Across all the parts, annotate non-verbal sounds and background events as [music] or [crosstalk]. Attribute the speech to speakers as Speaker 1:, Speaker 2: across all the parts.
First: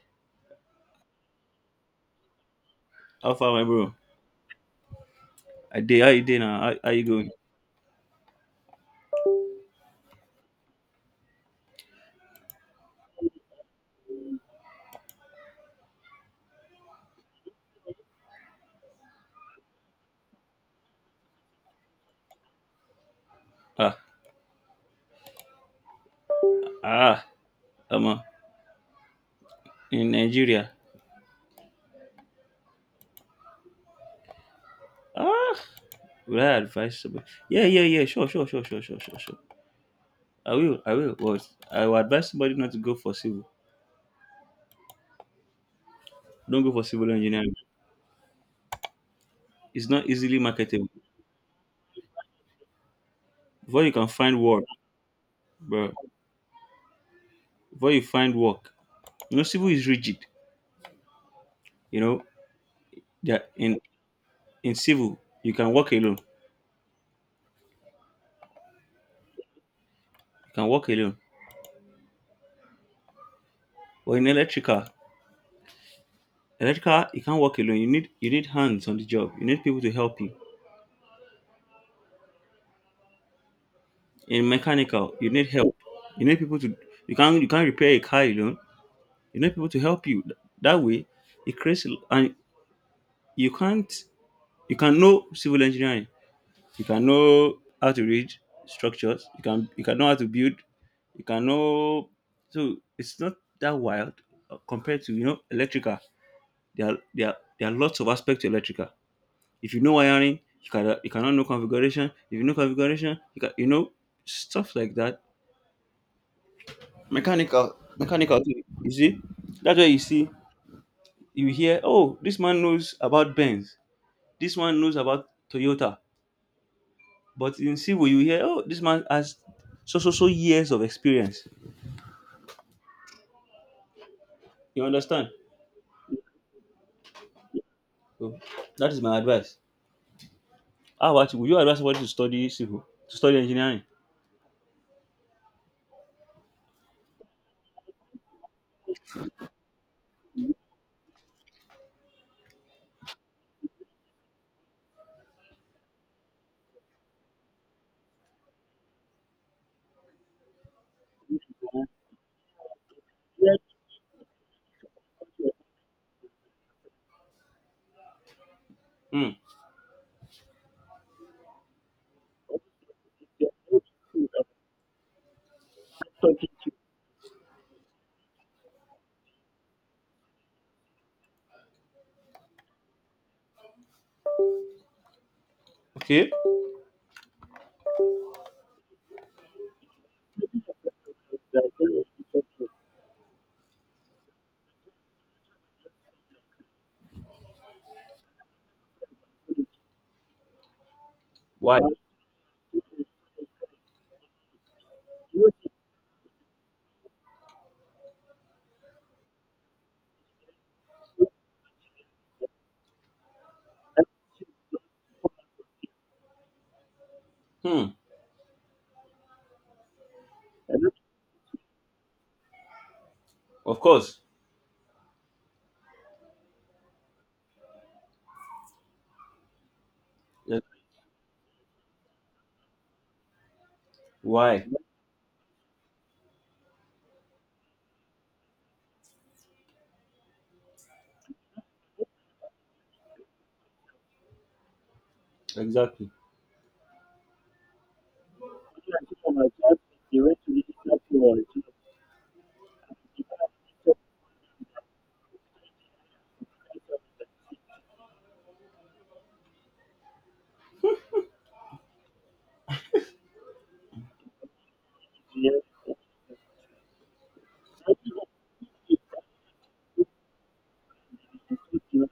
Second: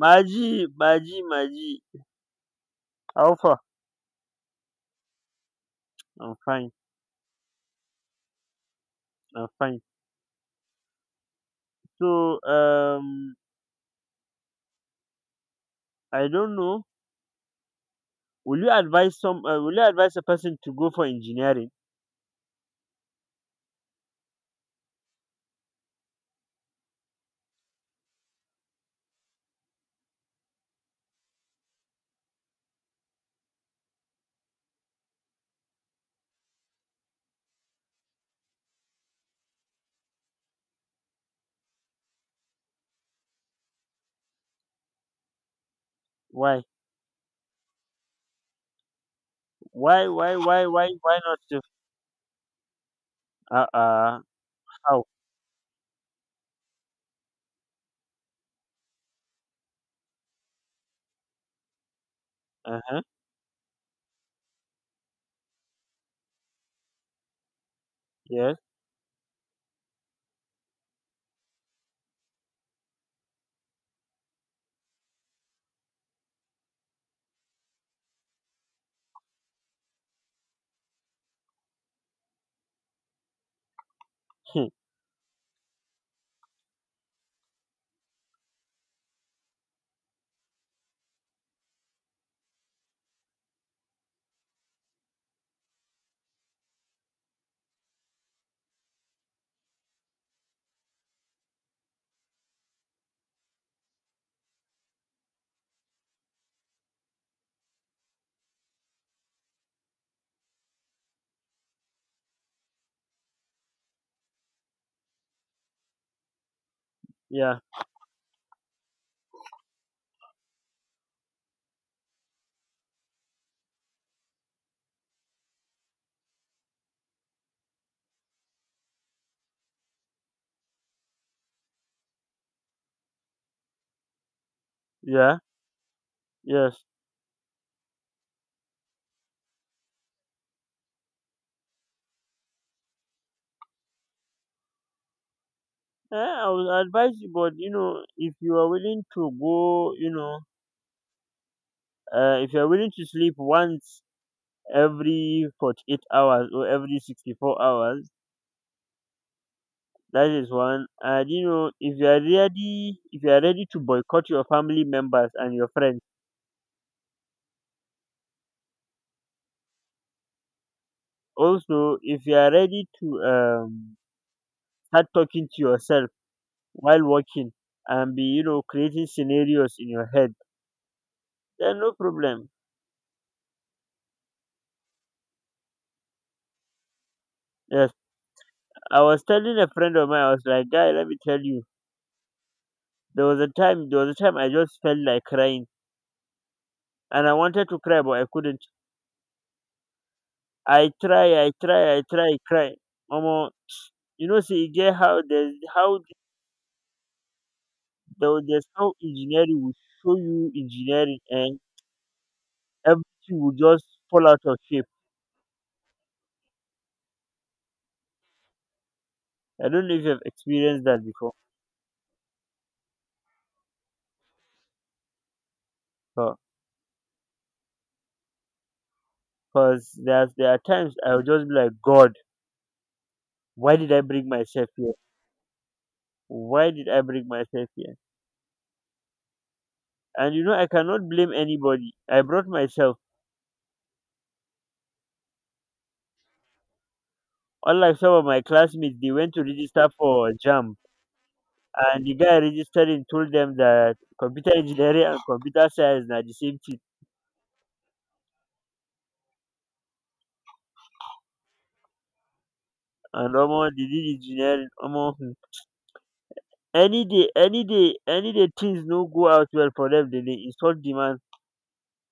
Speaker 1: Maji, Maji, Maji.
Speaker 2: How
Speaker 1: How
Speaker 2: far,
Speaker 1: far?
Speaker 2: my bro? I did. How you
Speaker 1: I'm
Speaker 2: day now?
Speaker 1: fine.
Speaker 2: How you going?
Speaker 1: I'm fine. So I don't know. Will you advise some? Will you advise a person to go for engineering?
Speaker 2: Ah, ah, I'm in Nigeria. Ah, would I advise somebody? Yeah. Sure. I will. What? I will advise somebody not to go for civil. Don't
Speaker 1: Why?
Speaker 2: go for civil engineering. It's not
Speaker 1: Why? Why?
Speaker 2: easily
Speaker 1: Why?
Speaker 2: marketable.
Speaker 1: Why? Why not? Just
Speaker 2: Before you can
Speaker 1: uh.
Speaker 2: find work,
Speaker 1: How?
Speaker 2: bro. Before you find work, you know, civil is rigid. You know,
Speaker 1: Uh huh.
Speaker 2: yeah. In civil, you can work alone.
Speaker 1: Yes.
Speaker 2: You can work alone. But in electrical, electrical, you can't work alone. You need hands on the job. You need people to help you. In
Speaker 1: [laughs]
Speaker 2: mechanical, you need help. You need people to. You can't repair a car alone. You need people to help you. That way, it creates and you can't. You can know civil engineering. You can know how to read structures. You can know how to build. You can know, so it's not that wild compared to, you know, electrical. There are lots of aspects to electrical. If you know wiring, you cannot know configuration. If you know configuration, you can, you know, stuff like that.
Speaker 1: Yeah.
Speaker 2: Mechanical, too, you see, that's why you see, you hear, oh, this man knows about Benz, this one knows about Toyota, but in civil you hear, oh, this man has so so so years of experience, you understand.
Speaker 1: Yeah. Yes.
Speaker 2: So that is my advice. How about you, would you advise somebody to study civil, to study engineering?
Speaker 1: Eh, I would advise you, but if you are willing to go, if you are willing to sleep once every 48 hours or every 64 hours. That is one. And if you are ready, to boycott your family members and your friends,
Speaker 2: Hmm.
Speaker 1: also if you are ready to start talking to yourself while working and be creating scenarios in your head, then no problem.
Speaker 2: Okay.
Speaker 1: Yes, I was telling a friend of mine, I was like, guy, let me tell you, there was a time I just felt like crying, and I wanted to cry, but I couldn't.
Speaker 2: Why?
Speaker 1: I try, cry. Almost, see, you get how there's no engineering will show you engineering and everything will just fall out of shape.
Speaker 2: Hmm.
Speaker 1: I don't know if you've experienced that before.
Speaker 2: Of course.
Speaker 1: Because there are
Speaker 2: Yes.
Speaker 1: times I will just be like, God, why did I bring
Speaker 2: Why?
Speaker 1: myself here? Why did I bring myself here? And I cannot blame anybody. I brought myself.
Speaker 2: Exactly.
Speaker 1: Unlike some of my classmates, they went to register for JAM, and the guy registering told them that computer engineering and computer science are the same thing. And almost they did engineering, almost. Any day, any day, any day things no go out well for them, dem dey insult the man.
Speaker 2: You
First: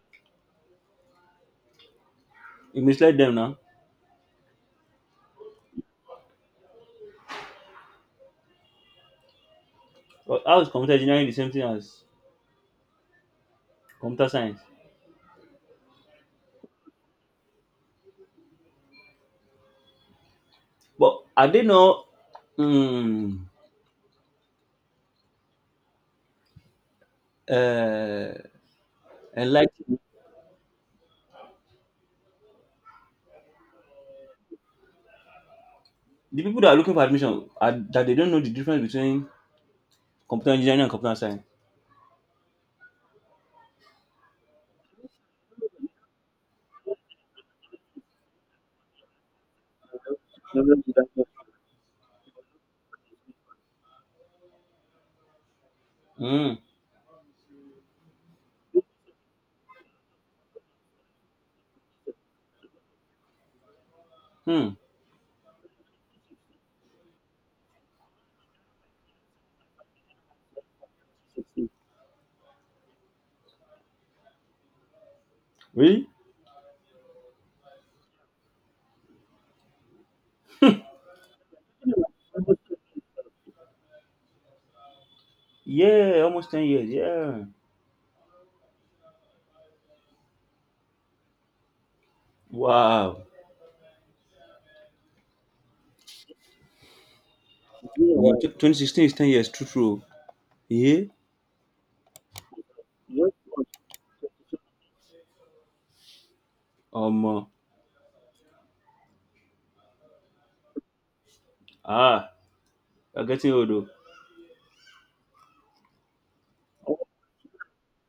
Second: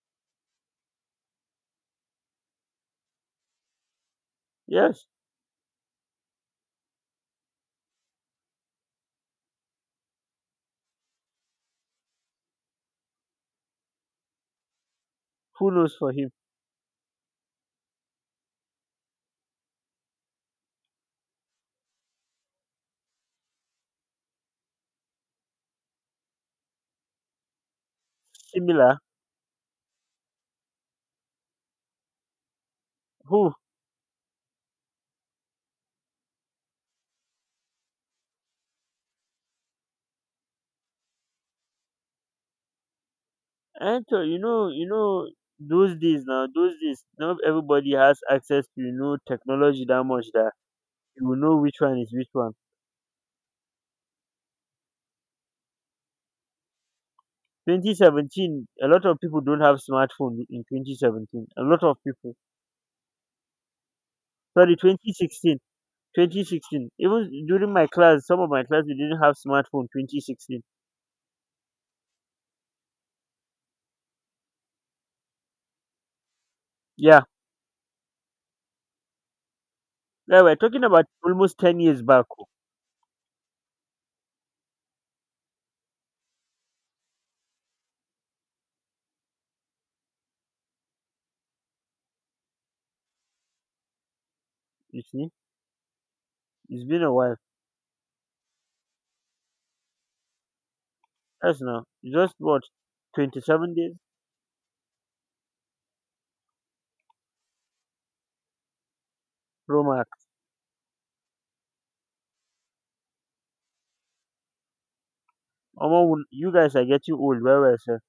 Speaker 2: misled them now.
Speaker 1: Yes,
Speaker 2: But how is computer engineering the same thing as computer science?
Speaker 1: who knows for him?
Speaker 2: But are they not mm, uh,
Speaker 1: Similar,
Speaker 2: enlightened?
Speaker 1: who?
Speaker 2: The people that are looking for admission, are that they don't know the difference between computer engineering and computer science?
Speaker 1: And to you know those days now, those days not everybody has access to technology that much that you will know which one is which one.
Speaker 2: Mm.
Speaker 1: 2017, a lot of people don't have smartphone in 2017. A lot of people.
Speaker 2: Hmm.
Speaker 1: Sorry, 2016. 2016, even during my class, some of my class we didn't have smartphone 2016.
Speaker 2: Really?
Speaker 1: Yeah, yeah, we're talking about almost 10 years back.
Speaker 2: Yeah, almost 10 years. Yeah. Wow.
Speaker 1: You see, it's been a while.
Speaker 2: Mm, 2016 is 10 years. True, true. Yeah.
Speaker 1: That's now. It's just what, 27 days?
Speaker 2: Um. uh,
Speaker 1: Bro, Mark.
Speaker 2: ah, you're getting old. Though.
Speaker 1: Omo, you guys are getting old. Where were sir?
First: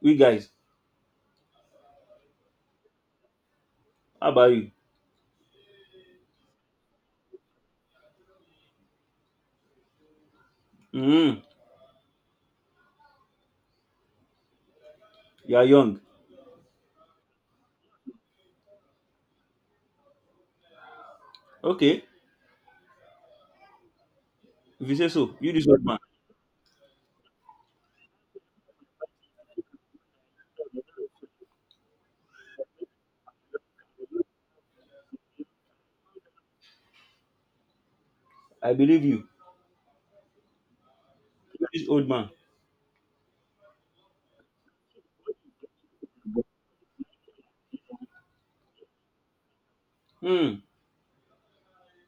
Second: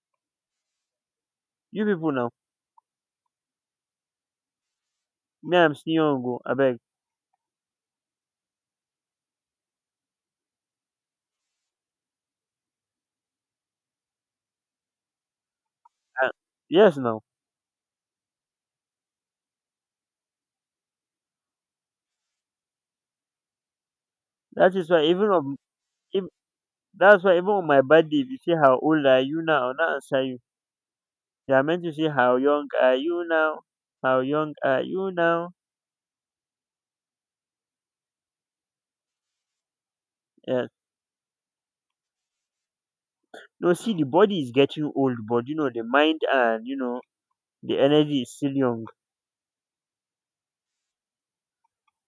Speaker 2: We guys,
Speaker 1: You people now.
Speaker 2: how about you?
Speaker 1: Me, I'm still young. Go, I beg.
Speaker 2: Mm. You are young.
Speaker 1: Uh, yes, now.
Speaker 2: Okay.
Speaker 1: That
Speaker 2: If
Speaker 1: is
Speaker 2: you
Speaker 1: why
Speaker 2: say
Speaker 1: even
Speaker 2: so, you
Speaker 1: on
Speaker 2: this old man.
Speaker 1: if that's why even on my birthday, if you say how old are you now, I'll not answer you. You are meant to say how young are you now? How young are you now?
Speaker 2: I believe you.
Speaker 1: Yes.
Speaker 2: This old man.
Speaker 1: No, see, the body is getting old, but the mind and the energy is still young.
Speaker 2: Hmm.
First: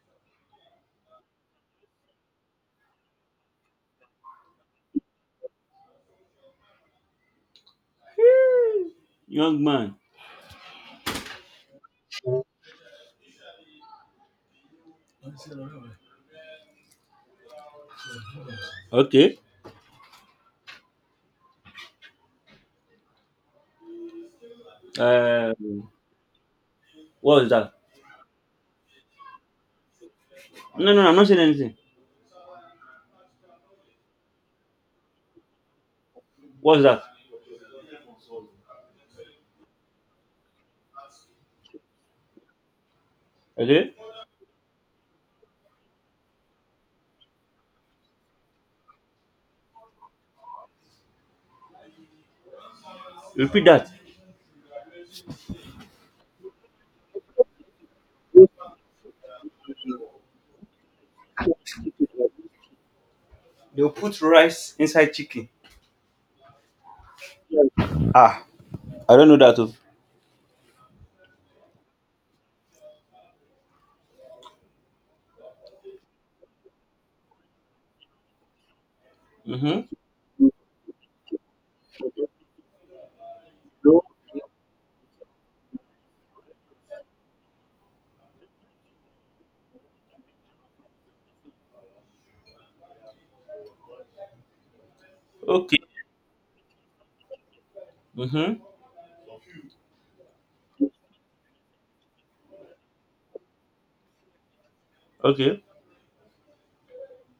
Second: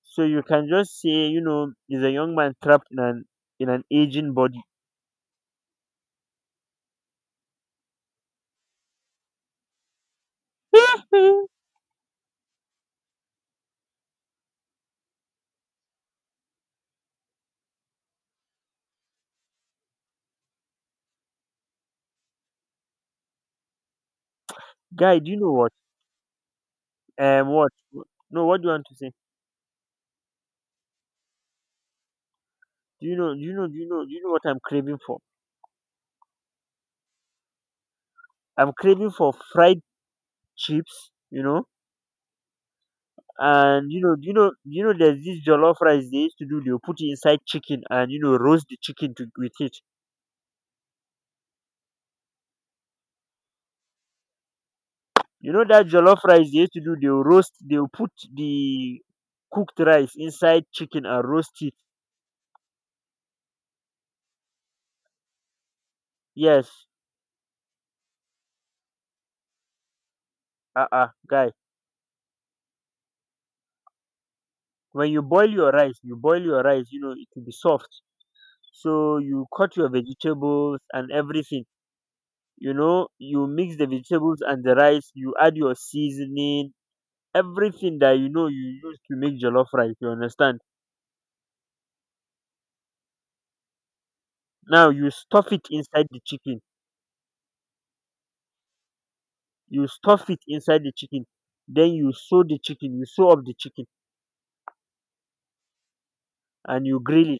Speaker 1: So you can just say, is a young man trapped in an aging body.
Speaker 2: Young man.
Speaker 1: [laughs]
Speaker 2: Okay.
Speaker 1: Guy, do you know
Speaker 2: Uh.
Speaker 1: what?
Speaker 2: What was that?
Speaker 1: What? No, what do you want to say?
Speaker 2: No, I'm not saying anything.
Speaker 1: Do you know what I'm craving for?
Speaker 2: What's that?
Speaker 1: I'm craving for fried chips. You know, and
Speaker 2: Okay.
Speaker 1: you know, there's this jollof rice they used to do. They'll put it inside chicken and roast the chicken to with it.
Speaker 2: Repeat that.
Speaker 1: You know that jollof rice they used to do. They'll roast. They'll put the cooked rice inside chicken and roast it.
Speaker 2: They'll put rice inside chicken.
Speaker 1: Yes.
Speaker 2: Ah, I don't know that.
Speaker 1: Guy. When you boil your rice, it will be soft. So you cut
Speaker 2: Mm-hmm.
Speaker 1: your vegetables and everything, you mix the vegetables and the rice, you add your seasoning, everything that you use to make jollof rice, you understand. Now you stuff it
Speaker 2: Okay.
Speaker 1: inside the chicken.
Speaker 2: Mm-hmm.
Speaker 1: You stuff it inside the chicken then you sew the chicken you sew up the chicken,
Speaker 2: Okay.
Speaker 1: and you grill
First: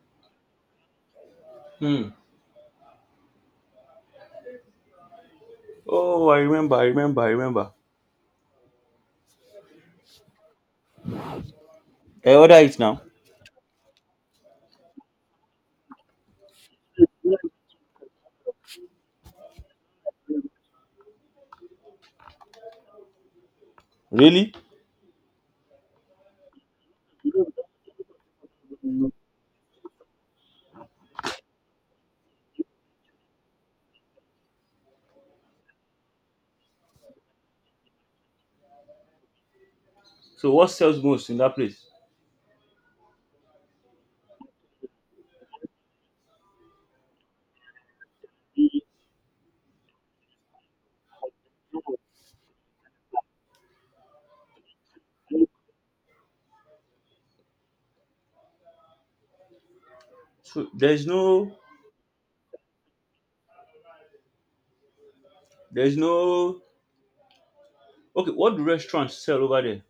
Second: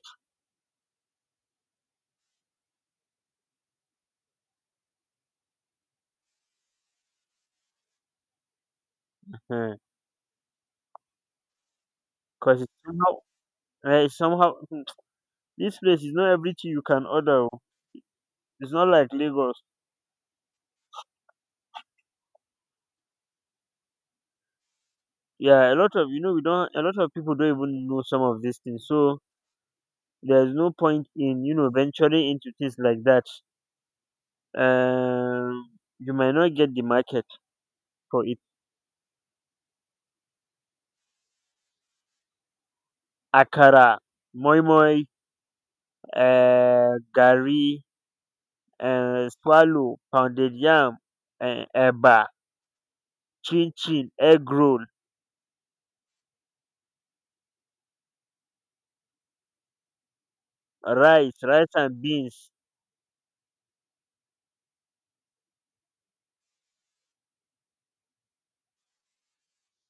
Speaker 2: Hmm. Oh, I remember. I remember.
Speaker 1: it
Speaker 2: I order
Speaker 1: because it's
Speaker 2: it now.
Speaker 1: somehow, it's somehow. [tsk] This place is not everything you can order oh. It's not like Lagos.
Speaker 2: Really?
Speaker 1: Yeah, a lot of people don't even know some of these things, so there's no point in venturing into things like that. um you might not get the market for it.
Speaker 2: So what sells most in that place?
Speaker 1: Akara, moi moi, gari, swallow, pounded yam, eba, chin chin, egg roll,
Speaker 2: So there's
Speaker 1: rice,
Speaker 2: no,
Speaker 1: rice and beans.
Speaker 2: there's no. Okay, what do restaurants sell over there?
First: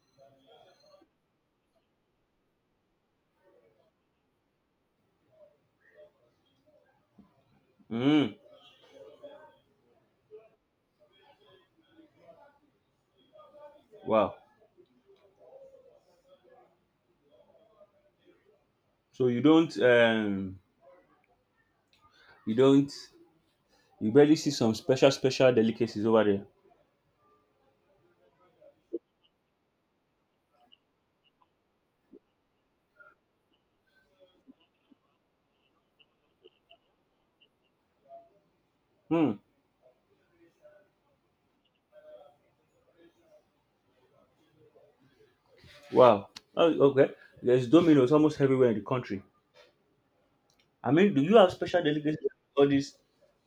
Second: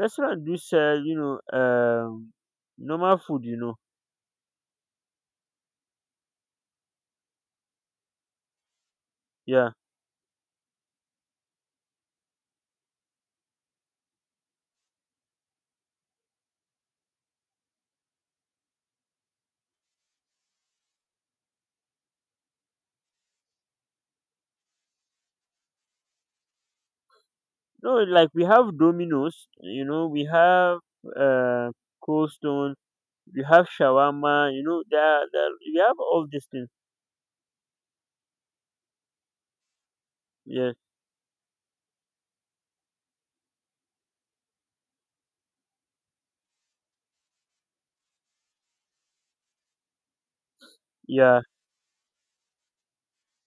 Speaker 1: Restaurant do sell, normal food,
Speaker 2: Mm.
Speaker 1: yeah.
Speaker 2: Wow. So you don't um You don't, you barely see some special special delicacies over there.
Speaker 1: No, like we have Domino's, you know, we have uh Cold Stone, we have shawarma, you know, there we have all these things.
Speaker 2: Hmm.
Speaker 1: Yes,
Speaker 2: Wow. Oh, okay. There's Domino's almost everywhere in the country. I mean, do you
Speaker 1: yeah,
Speaker 2: have special delicacies, like all this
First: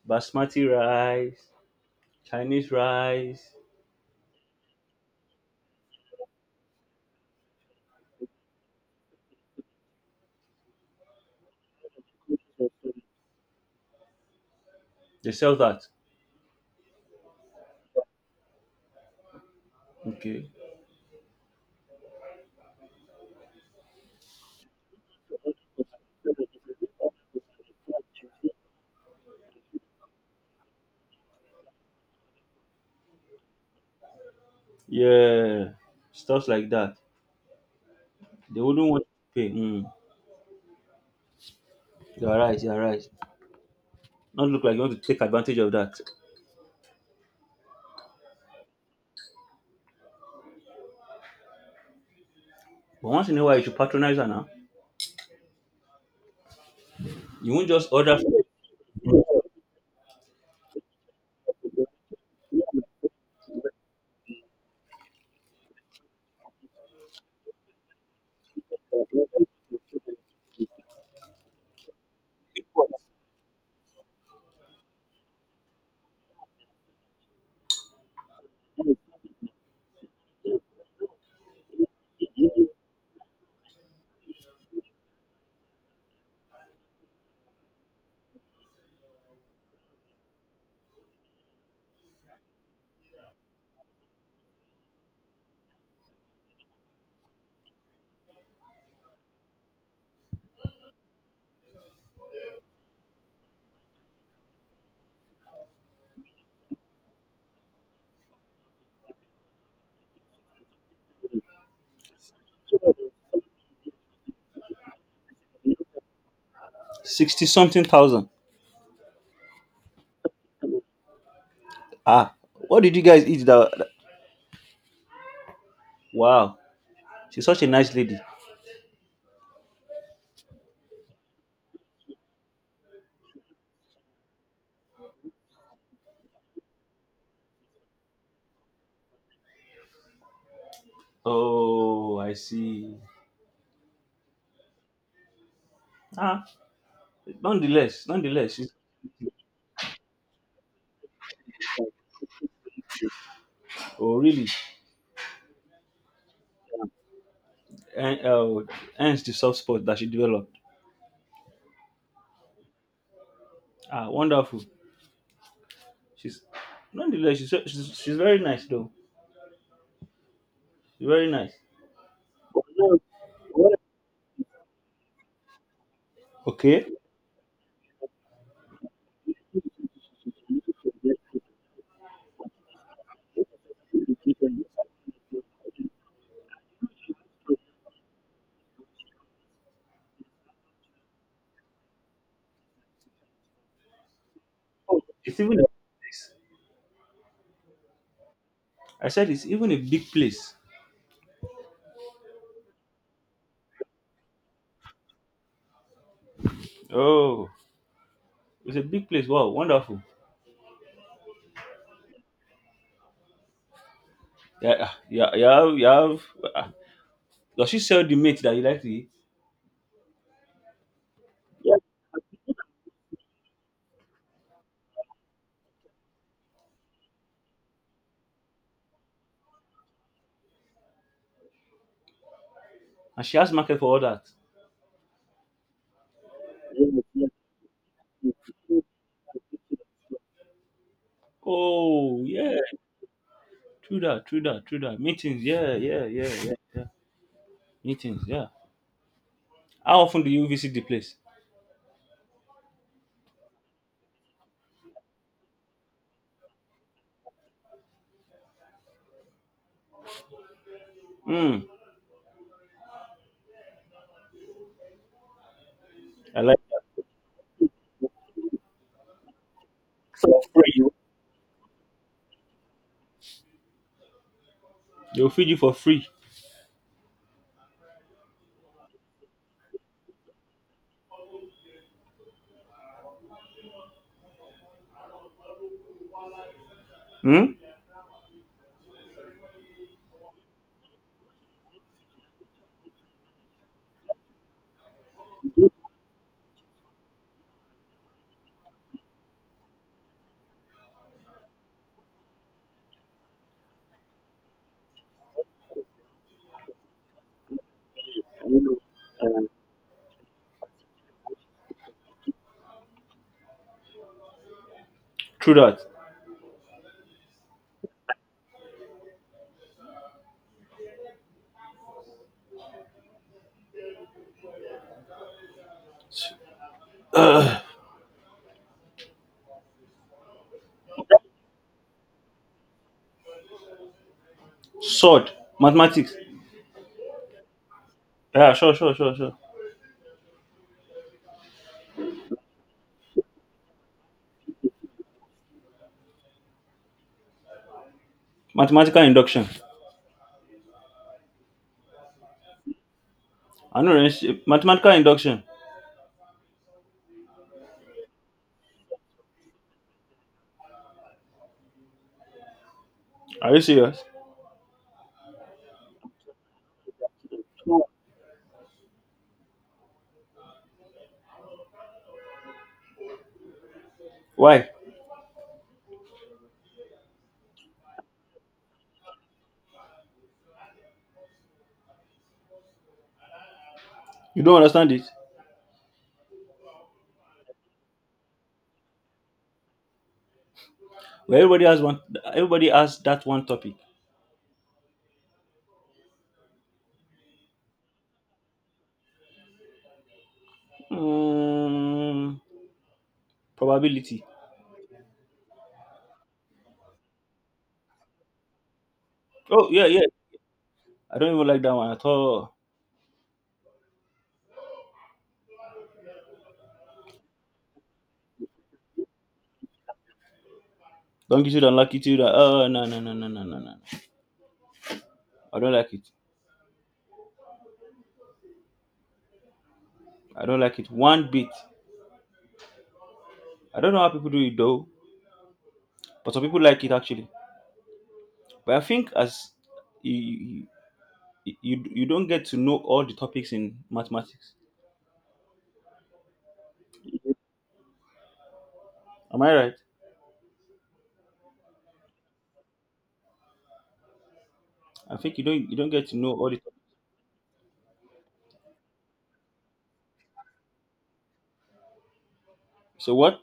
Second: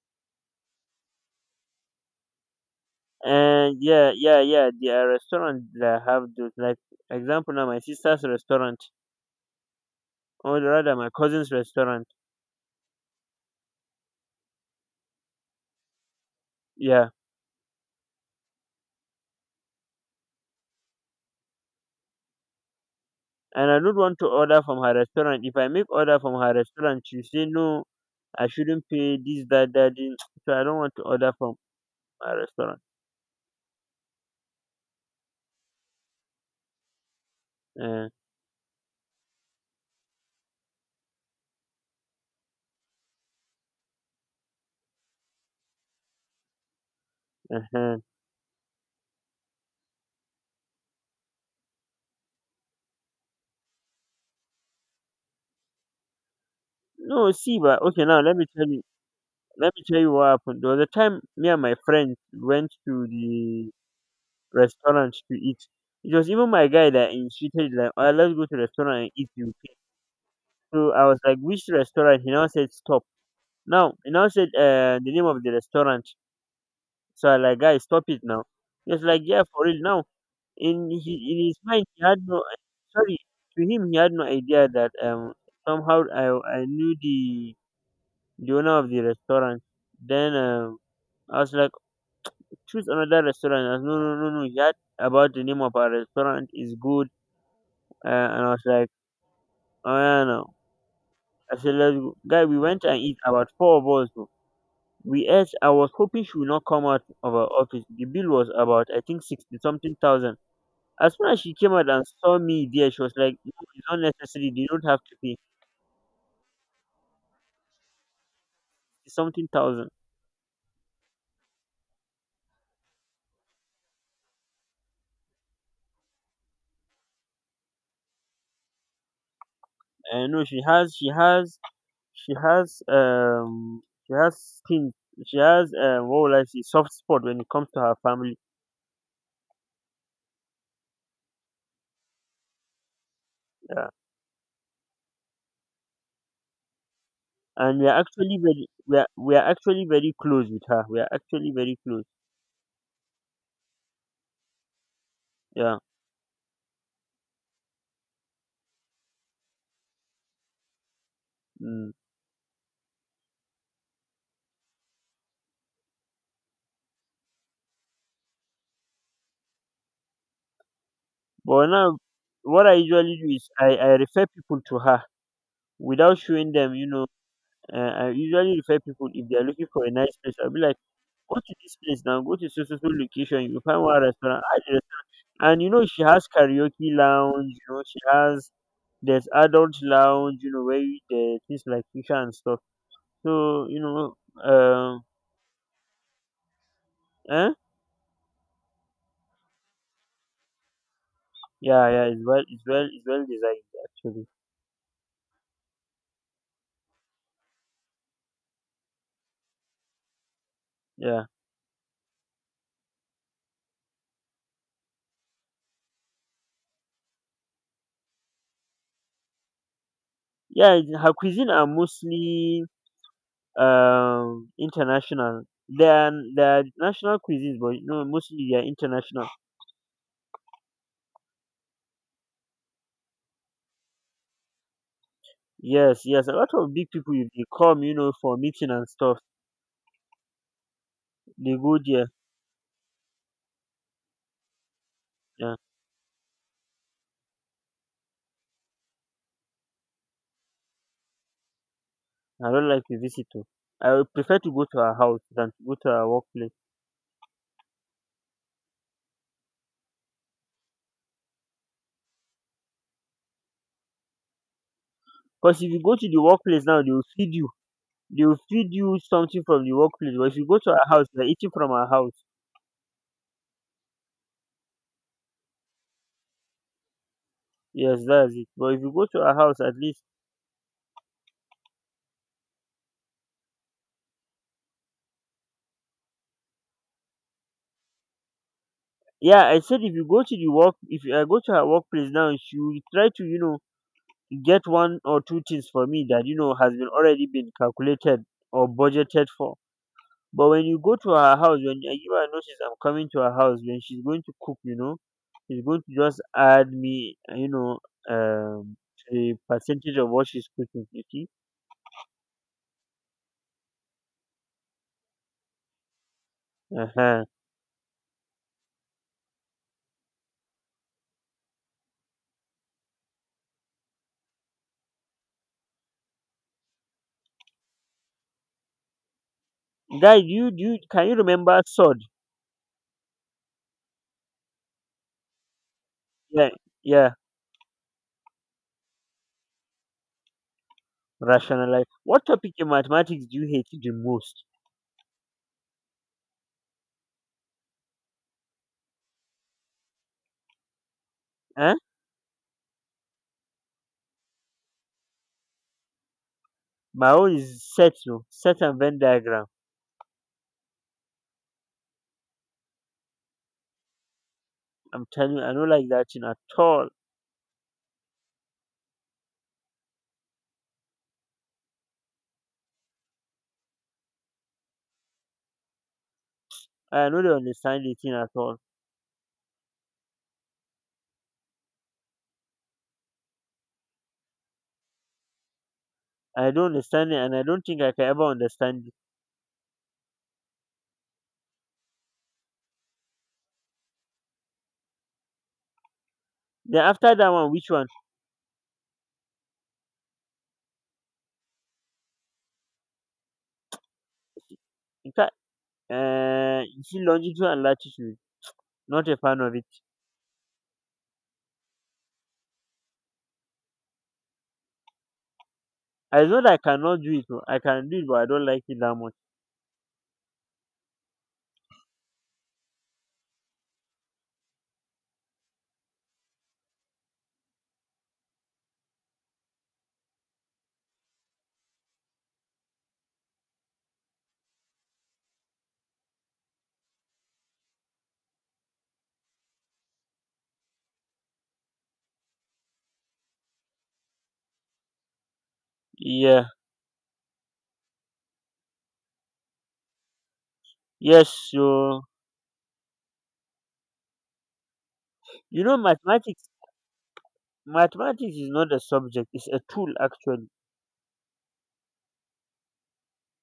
Speaker 2: basmati rice, Chinese rice?
Speaker 1: and yeah, yeah, yeah. There are restaurants that have those. Like example, now my sister's restaurant, or rather my cousin's restaurant.
Speaker 2: They sell that.
Speaker 1: Yeah,
Speaker 2: Okay.
Speaker 1: and I don't want to order from her restaurant. If I make order from her restaurant, she say no, I shouldn't pay this, that, that. This." So I don't want to order from her restaurant.
Speaker 2: Yeah. Stuff like that.
Speaker 1: Uh,
Speaker 2: They wouldn't want to pay. Hmm. You're right. Not look like you want to take advantage of that.
Speaker 1: uh-huh.
Speaker 2: But once in a while, you should patronize her now.
Speaker 1: No,
Speaker 2: You
Speaker 1: see,
Speaker 2: won't
Speaker 1: but
Speaker 2: just
Speaker 1: okay,
Speaker 2: order
Speaker 1: now let me tell you. Let me tell you what happened. There was a time me and my friends went to the restaurant to eat. It was even my guy that insisted, like, oh, let's go to restaurant and eat. You pay." So I was like, which restaurant? He now said, stop. Now, he now said the name of the restaurant. So I like, guys, stop it now. He was like, yeah, for real. Now, in his mind, he had no, sorry, to him, he had no idea that somehow I knew the owner of the restaurant. Then I was like, choose another restaurant. I was, no, no, no, no. That about the name of our restaurant is good. And I was like, oh yeah, no. I said, let's go. Guy, we went and eat about four of us. Though. We ate. I was hoping she would not come out of our office. The bill was about, I think, 60 something thousand. As soon as she came out and saw me there, she was like, no, it's not necessary. They don't have to pay.
Speaker 2: 60 something [laughs] thousand.
Speaker 1: Something thousand.
Speaker 2: Ah, what did you guys eat? Wow, she's such a nice lady.
Speaker 1: And no, she has, she has She has she has skin she has what will I say soft spot when it comes to her family.
Speaker 2: Oh, I see.
Speaker 1: Yeah.
Speaker 2: Ah,
Speaker 1: And
Speaker 2: nonetheless, she's
Speaker 1: we are actually very close with her. We are actually very close.
Speaker 2: oh really?
Speaker 1: Yeah.
Speaker 2: And hence the soft spot that she developed.
Speaker 1: Mm.
Speaker 2: Ah, wonderful. She's she's very nice though. She's very nice.
Speaker 1: But now what I usually do is I refer people to her without showing them,
Speaker 2: Okay.
Speaker 1: you know. I usually refer people if they are looking for a nice place. I'll be like, go to this place now, go to so so so location, you will find one restaurant. The restaurant." And she has karaoke lounge, she has there's adult lounge, there's things like shisha and stuff. So
Speaker 2: Oh,
Speaker 1: um,
Speaker 2: it's even a place.
Speaker 1: eh?
Speaker 2: I said it's even a big place.
Speaker 1: Yeah, yeah, it's well designed actually.
Speaker 2: Oh, it's a big place. Wow, wonderful.
Speaker 1: Yeah,
Speaker 2: Yeah. You have. You have- ah, does she sell the meat that you like to eat?
Speaker 1: yeah. Her cuisine are mostly international. They are national cuisines, but mostly they are international.
Speaker 2: And she has market for all that.
Speaker 1: Yes, yes. A lot of big people, if they come, for meeting and stuff, they go there.
Speaker 2: Oh, yeah, true that. Meetings,
Speaker 1: Yeah,
Speaker 2: yeah, yeah, yeah, yeah, yeah. Meetings, yeah. How often do you visit the place?
Speaker 1: I don't like to visit to. I would prefer to go to her house than to go to her workplace.
Speaker 2: Hmm,
Speaker 1: Because if you go to the
Speaker 2: I like
Speaker 1: workplace now, they
Speaker 2: that.
Speaker 1: will feed you. They will feed you something from the workplace, but if you go to our house, they're eating from our house.
Speaker 2: They'll feed you for free.
Speaker 1: Yes, that's it. But if you go to our house, at least,
Speaker 2: Hmm,
Speaker 1: yeah, I said if you go to the work, if I go to her workplace now, she will try to, get one or two things for me that has been already been calculated or budgeted for. But when you go to her house, when I give her notice, I'm coming to her house. When she's going to cook, she's going to just add me, to the percentage of what she's cooking. You see,
Speaker 2: true that. [clears throat]
Speaker 1: uh-huh.
Speaker 2: Uh,
Speaker 1: Guy, can you remember sod?
Speaker 2: sword, mathematics.
Speaker 1: Yeah, yeah.
Speaker 2: Yeah, sure.
Speaker 1: Rationalize. What topic in mathematics do you hate the most?
Speaker 2: Mathematical induction.
Speaker 1: Huh?
Speaker 2: Mathematical induction.
Speaker 1: My own is set, no set and Venn diagram.
Speaker 2: Are you serious?
Speaker 1: I'm telling you, I don't like that thing at all.
Speaker 2: Why?
Speaker 1: I don't understand the thing at all.
Speaker 2: You don't understand it?
Speaker 1: I don't understand it, and I don't think I can ever understand it.
Speaker 2: Well, everybody has one. Everybody has that one topic.
Speaker 1: Then after that one, which one?
Speaker 2: Hmm, probability.
Speaker 1: In fact, you see longitude and latitude. Not a fan of it.
Speaker 2: Oh yeah, yeah. I don't even like that one at all.
Speaker 1: I know that I cannot do it. Oh, I can do it, but I don't like it that much.
Speaker 2: Longitude and latitude. Oh no. I don't like it. I don't like it one bit. I don't know how people do it though, but some people like it actually. But I think as you you, you don't get to know all the topics in mathematics.
Speaker 1: Yeah.
Speaker 2: Am I right?
Speaker 1: Yes. So
Speaker 2: I think you don't, you don't get to know
Speaker 1: mathematics.
Speaker 2: all the topics.
Speaker 1: Mathematics is not a subject, it's a tool actually.
Speaker 2: So what?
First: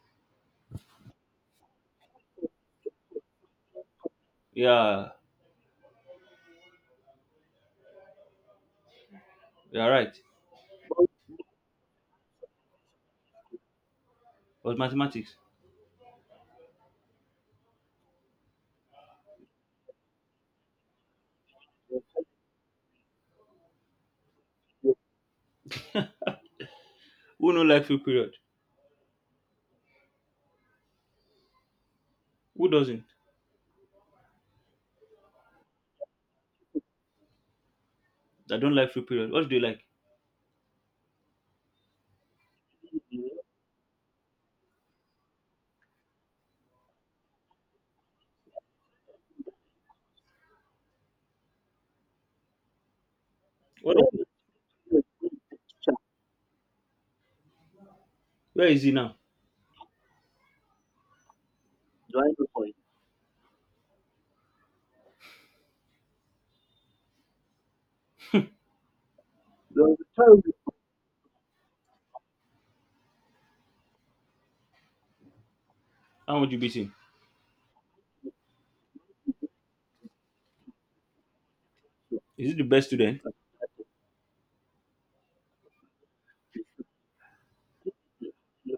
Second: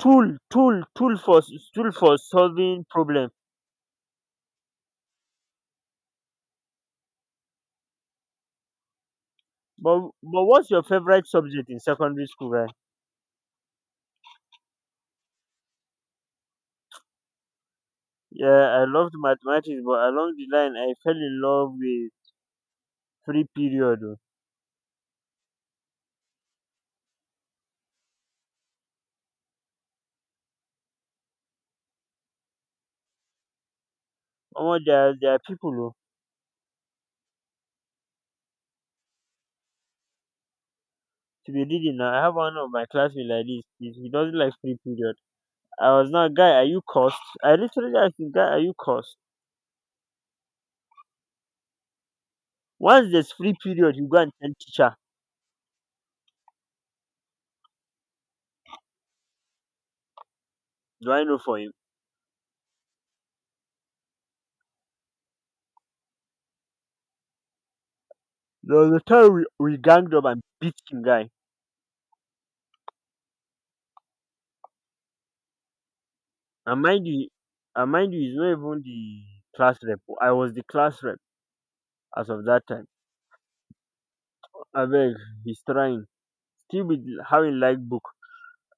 Speaker 1: Tool for solving problem.
Speaker 2: Yeah, you are right.
Speaker 1: But what's your favorite subject in secondary school, right?
Speaker 2: But mathematics.
Speaker 1: Yeah, I loved mathematics, but along the line I fell in love with free period.
Speaker 2: Who don't like free period? Who doesn't?
Speaker 1: Oh. Omo, there are people oh,
Speaker 2: I don't like free period. What do you like?
Speaker 1: to be reading now. I have one of my classmates like this. He doesn't like free period. I was now, guy, are you cursed? I literally asked him, guy, are you cursed? Once there's free period,
Speaker 2: What?
Speaker 1: you go and tell teacher.
Speaker 2: Where is he now?
Speaker 1: Do I know for him? There was a time we ganged up and beat the guy.
Speaker 2: How would you beat
Speaker 1: And
Speaker 2: him?
Speaker 1: mind you, and mind you, he's not even the class rep. I was the class rep
Speaker 2: Is
Speaker 1: as of
Speaker 2: he the
Speaker 1: that time.
Speaker 2: best student?
Speaker 1: I beg, he's trying. Still with how he like book.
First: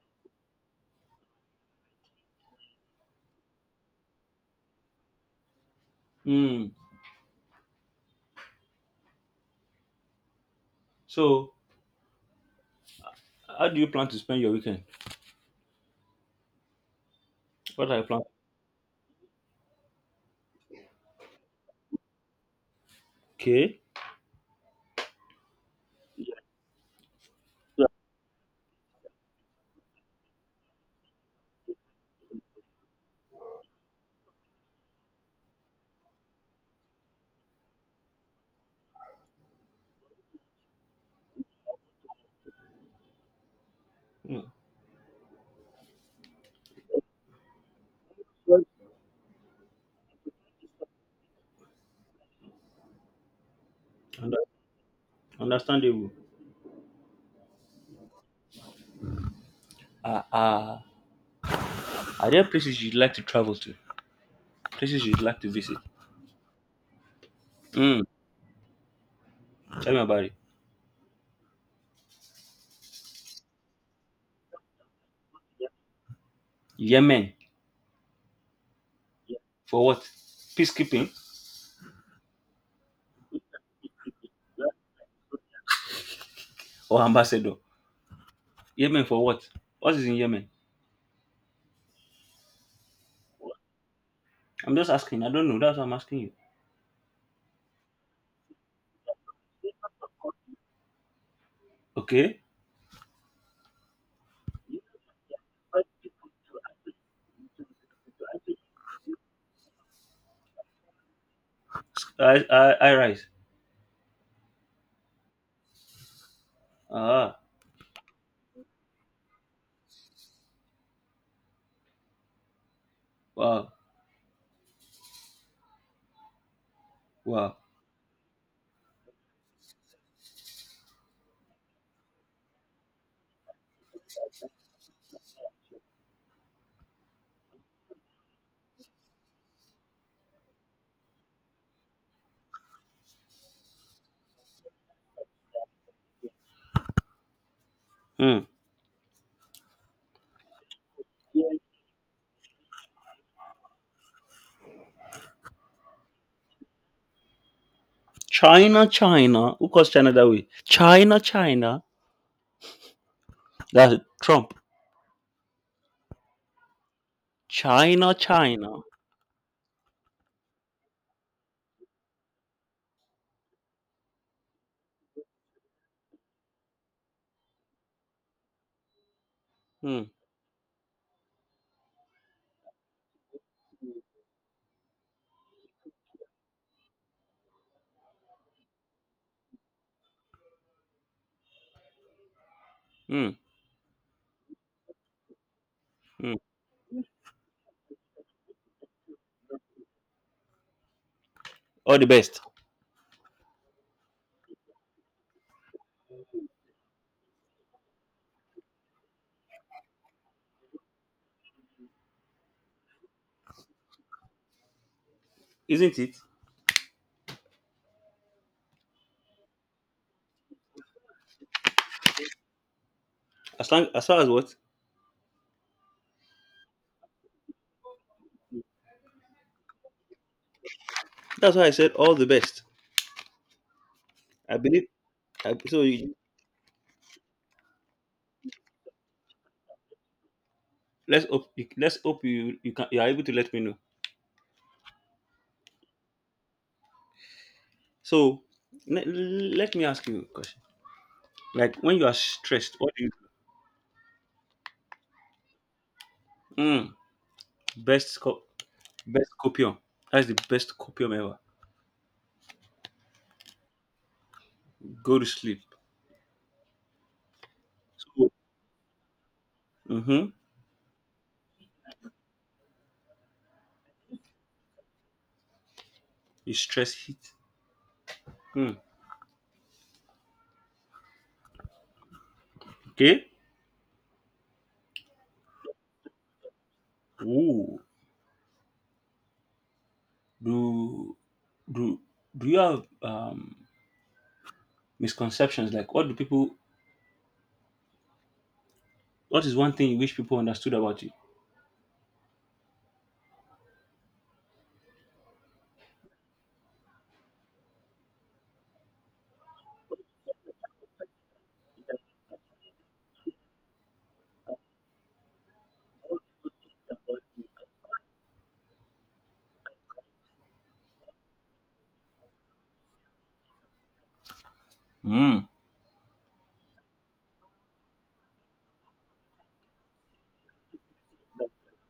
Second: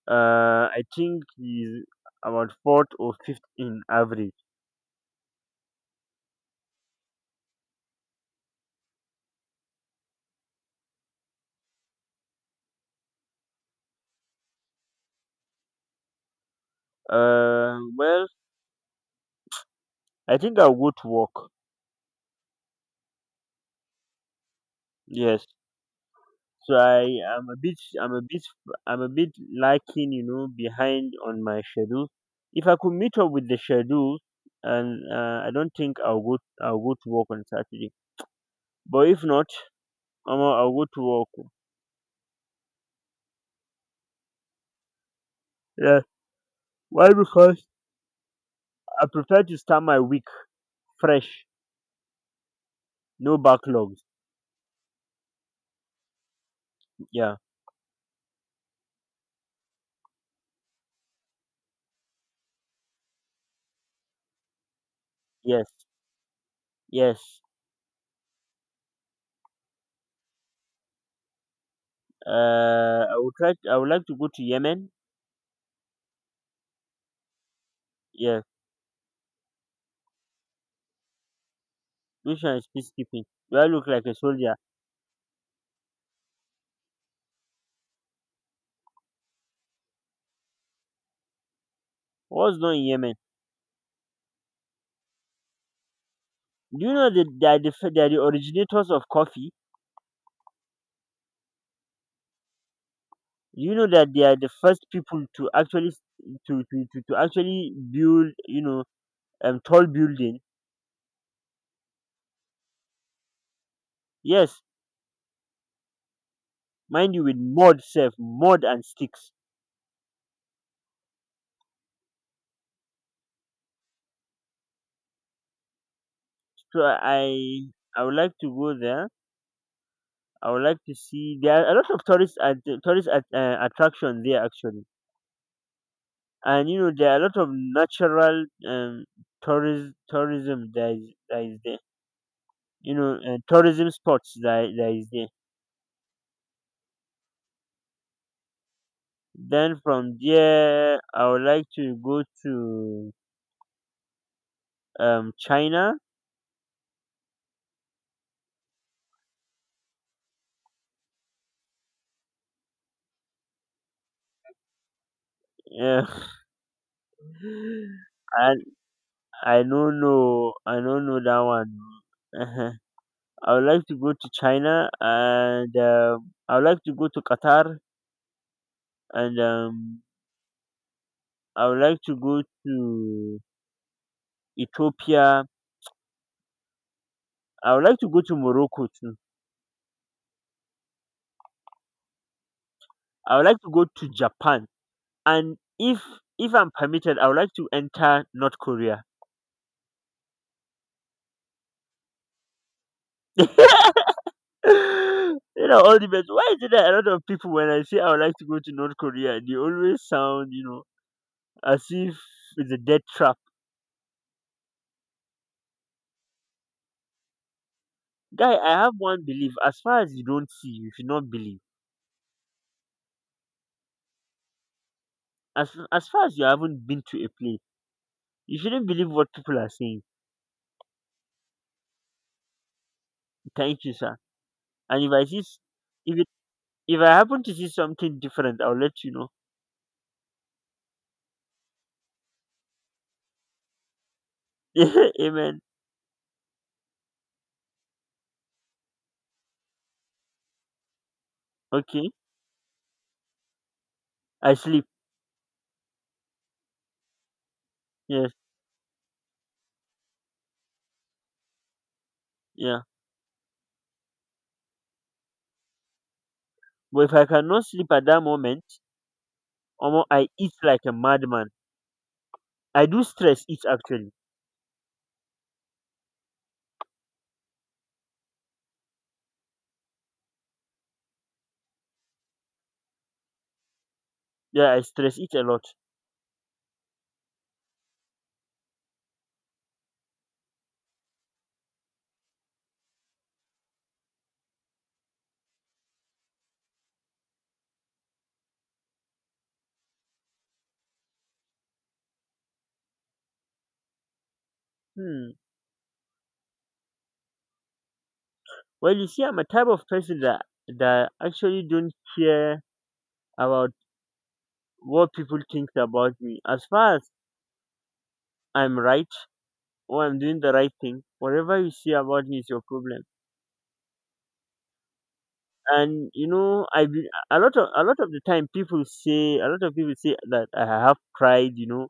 Speaker 1: I think he's about fourth or fifth in average.
Speaker 2: Hmm. So, how do you plan to spend your weekend?
Speaker 1: Uh,
Speaker 2: What are you plan?
Speaker 1: well, I think I'll go to work.
Speaker 2: Okay.
Speaker 1: Yes. So I am a bit I'm a bit I'm a bit lacking, behind on my schedule. If I could meet up with the schedule, and I don't think I'll go to work on Saturday. But if not, I'll go to work.
Speaker 2: Mm,
Speaker 1: Yeah. Why? Because I prefer to start my week fresh, no backlogs.
Speaker 2: under- understandable.
Speaker 1: Yeah.
Speaker 2: Uh, uh, are there places you'd like to travel to? Places you'd like to
Speaker 1: Yes.
Speaker 2: visit?
Speaker 1: Yes.
Speaker 2: Mm. Tell me about it.
Speaker 1: I would try. I would like to go to Yemen.
Speaker 2: Yemen
Speaker 1: Yeah.
Speaker 2: for what? Peacekeeping
Speaker 1: Which one is peacekeeping? Do I look like a soldier?
Speaker 2: or ambassador? Yemen for what? What is in Yemen?
Speaker 1: What's not in Yemen?
Speaker 2: I'm just asking. I don't know. That's what I'm asking you.
Speaker 1: Do you know that they are they are the originators of coffee?
Speaker 2: Okay.
Speaker 1: Do you know that they are the first people to actually build tall building?
Speaker 2: I rise.
Speaker 1: Yes, mind you, with
Speaker 2: Ah.
Speaker 1: mud self, mud and sticks.
Speaker 2: Wow.
Speaker 1: So
Speaker 2: Wow.
Speaker 1: I I would like to go there. I would like to see there are a lot of tourist at, attraction there actually, and you know there are a lot of natural tourism that is there. You know tourism spots that is there.
Speaker 2: Hmm.
Speaker 1: Then from there, I would like to go to China.
Speaker 2: China, China. Who calls China that way? China, China. That's Trump.
Speaker 1: Yeah,
Speaker 2: China,
Speaker 1: [laughs] I
Speaker 2: China.
Speaker 1: I don't know, I don't know that one. Uh huh. I would like to go to China and I would like to go to Qatar and
Speaker 2: Mm,
Speaker 1: I would like to go to Ethiopia. I would like to go to Morocco too.
Speaker 2: mm,
Speaker 1: I would like to go to Japan and
Speaker 2: mm.
Speaker 1: if I'm permitted, I would like to enter North Korea.
Speaker 2: All the best,
Speaker 1: [laughs] You know, all the best. Why is it that a lot of people, when I say I would like to go to North Korea, they always sound, you know, as if it's a death trap.
Speaker 2: isn't it?
Speaker 1: Guy, I have one belief. As far as you don't see, you should not believe.
Speaker 2: As long as far as what?
Speaker 1: As far as you haven't been to a place, you shouldn't believe what people are saying.
Speaker 2: That's why I said all the best.
Speaker 1: Thank you, sir.
Speaker 2: I believe.
Speaker 1: And
Speaker 2: So you,
Speaker 1: if it, if I happen to see something different, I'll let you know.
Speaker 2: let's hope. You, let's hope you, you can, you are able to let me know.
Speaker 1: [laughs] Amen.
Speaker 2: So let me ask you a question. Like when you
Speaker 1: Okay.
Speaker 2: are stressed, what do you do?
Speaker 1: I sleep.
Speaker 2: Mm, best
Speaker 1: Yes.
Speaker 2: co- best copium. That's the best copium ever.
Speaker 1: Yeah.
Speaker 2: Go to sleep.
Speaker 1: But if I cannot sleep at that
Speaker 2: So
Speaker 1: moment, omo,
Speaker 2: mm-hmm.
Speaker 1: I eat like a madman. I do stress eat actually.
Speaker 2: You stress hit. Mm, okay.
Speaker 1: Yeah, I stress eat a lot.
Speaker 2: Ooh. do do do you have misconceptions? Like, what do people? What is one thing you wish people understood about you?
Speaker 1: Hmm. Well, you see, I'm a type of person that actually don't care about what people think about me. As far as I'm right or I'm doing the right thing, whatever you say about me is your problem.
Speaker 2: Mm.
Speaker 1: And you know, a lot of the time people say a lot of people say that I have pride. You know,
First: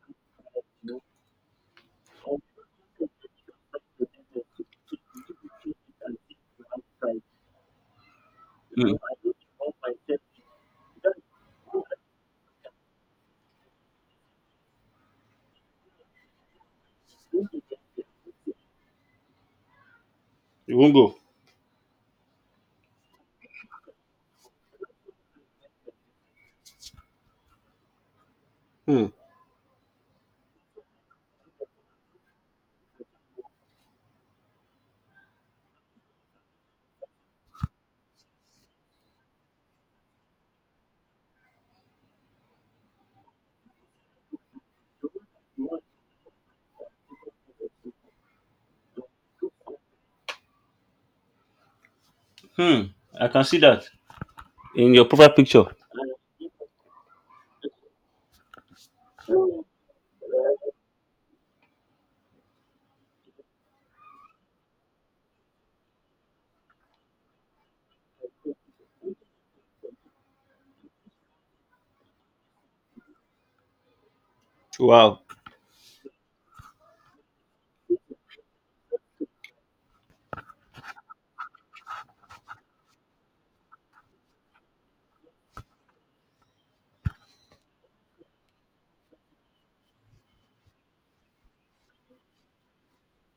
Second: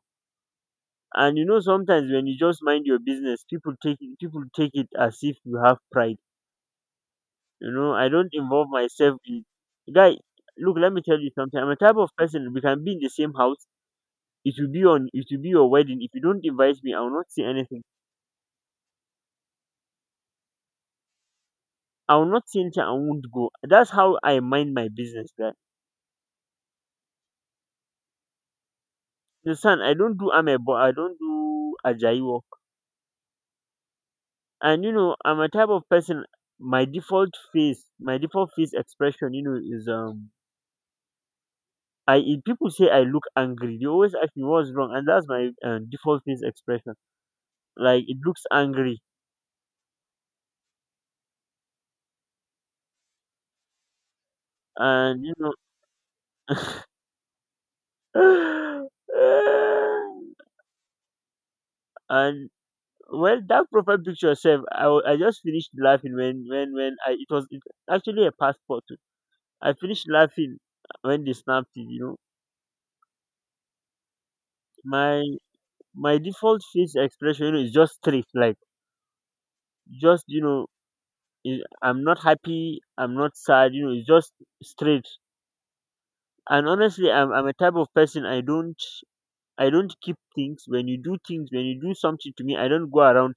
Speaker 1: and you know sometimes when you just mind your business, people take it as if you have pride. You know, I don't involve
Speaker 2: Hmm.
Speaker 1: myself in guy. Look, let me tell you something. I'm a type of person we can be in the same house. It will be your wedding. If you don't invite me, I will not see anything. I will not see anything, I won't go. That's how I mind my business, guy. The son, I don't do amebo, I don't do ajayi work. And you know, I'm a type of person my default face expression, is I if people say I look angry, they always ask me what's wrong, and that's my default face expression. Like it looks angry,
Speaker 2: Hmm. I can see that in your
Speaker 1: and
Speaker 2: profile
Speaker 1: you know
Speaker 2: picture.
Speaker 1: [sighs] and well that profile picture itself I just finished laughing when I actually a passport. I finished laughing when they snapped it,
Speaker 2: Wow.
Speaker 1: my my default face expression, is just straight, like just, i- I'm not happy, I'm not sad, you know it's just straight. And honestly, I'm a type of person, I don't keep things. When you do something to me, I don't go around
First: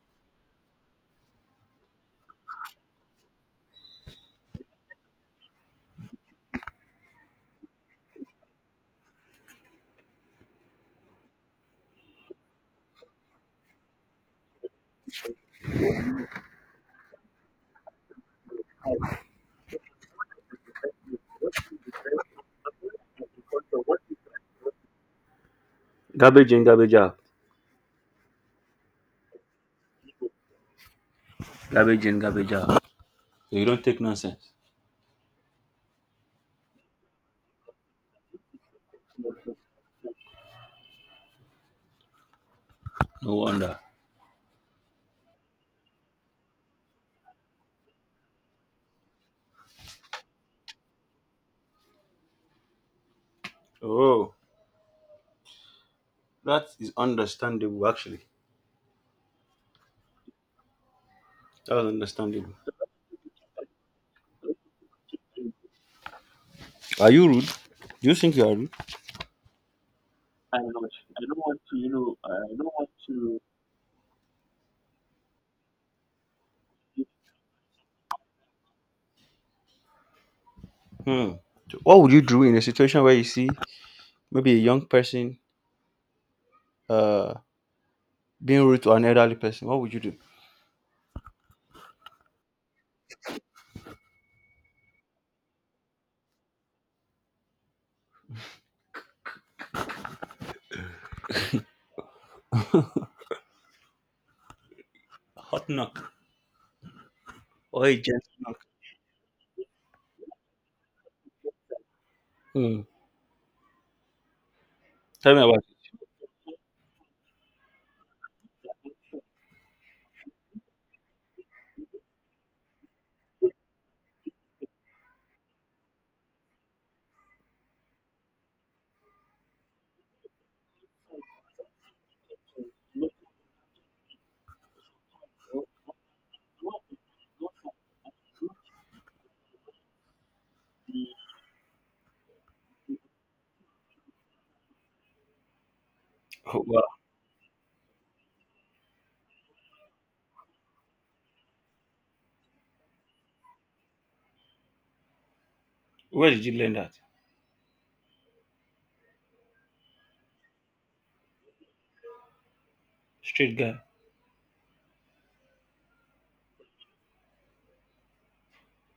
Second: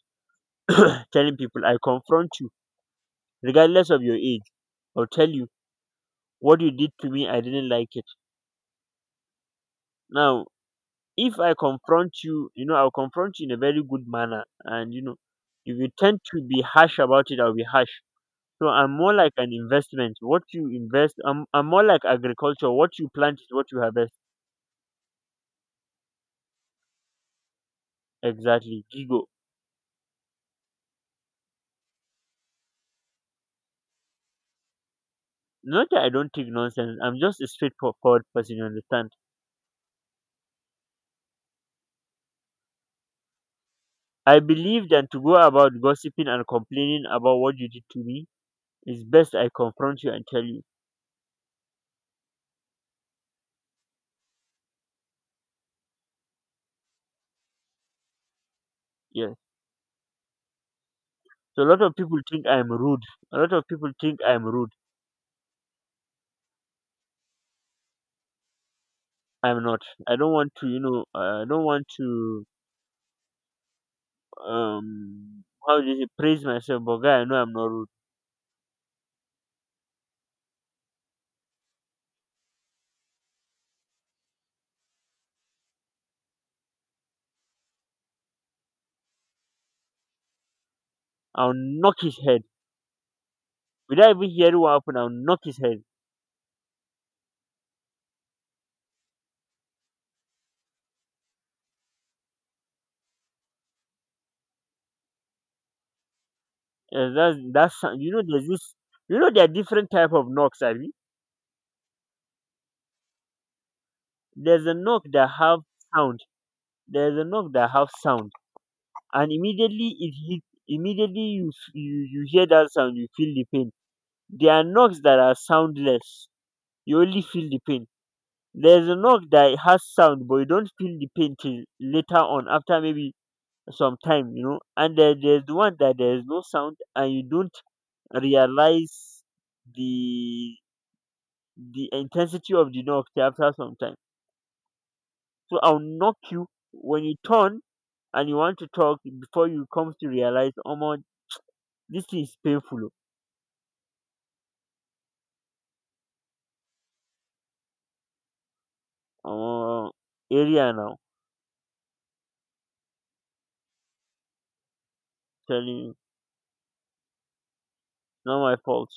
Speaker 1: telling people. I confront you regardless of your age. I'll tell you what you did to me, I didn't like it. Now, if I confront you, you know, I'll confront you in a very good manner. And you know, if you tend to be harsh about it, I'll be harsh. So I'm more like an investment. What you invest I'm more like agriculture. What you plant is what you harvest.
Speaker 2: Garbage in, garbage out.
Speaker 1: Exactly, gigo.
Speaker 2: Garbage in, garbage out. So you don't take nonsense.
Speaker 1: Not that I don't take nonsense, I'm just a straightforward person, you understand.
Speaker 2: No wonder.
Speaker 1: I believe than to go about gossiping and complaining about what you did to me, it's best I confront you and tell you.
Speaker 2: Oh, that is understandable. Actually,
Speaker 1: Yes. So a
Speaker 2: that
Speaker 1: lot
Speaker 2: was
Speaker 1: of people think
Speaker 2: understandable.
Speaker 1: I'm rude. A lot of people think I'm rude.
Speaker 2: Are you rude? Do you think you are rude?
Speaker 1: I'm not. I don't want to, I don't want to, how do you say, praise myself, but guy, I know I'm not rude.
Speaker 2: Hmm. What would you do in a situation where you see maybe a young person uh being rude to an elderly person, what would you do?
Speaker 1: I'll knock his head. Without even hearing what happened, I'll knock his head.
Speaker 2: A hot knock or a
Speaker 1: You
Speaker 2: gentle
Speaker 1: know,
Speaker 2: knock?
Speaker 1: you know, there are different type of knocks, I mean.
Speaker 2: Hmm.
Speaker 1: There's a knock that
Speaker 2: Tell me about
Speaker 1: have
Speaker 2: it.
Speaker 1: sound. There's a knock that have sound. And immediately you hear that sound, you feel the pain. There are knocks that are soundless. You only feel the pain. There's a knock that has sound, but you don't feel the pain till later on, after maybe some time, you know. And there's the one that there's no sound, and you don't realize the the intensity of the knock till after some time. So I'll knock you
Speaker 2: Oh, wow.
Speaker 1: when you turn and you want to talk before you come to realize, oh my, this is painful.
Speaker 2: Where did you learn that?
Speaker 1: Uh, Area now,
Speaker 2: Straight guy.
Speaker 1: telling you, not my fault.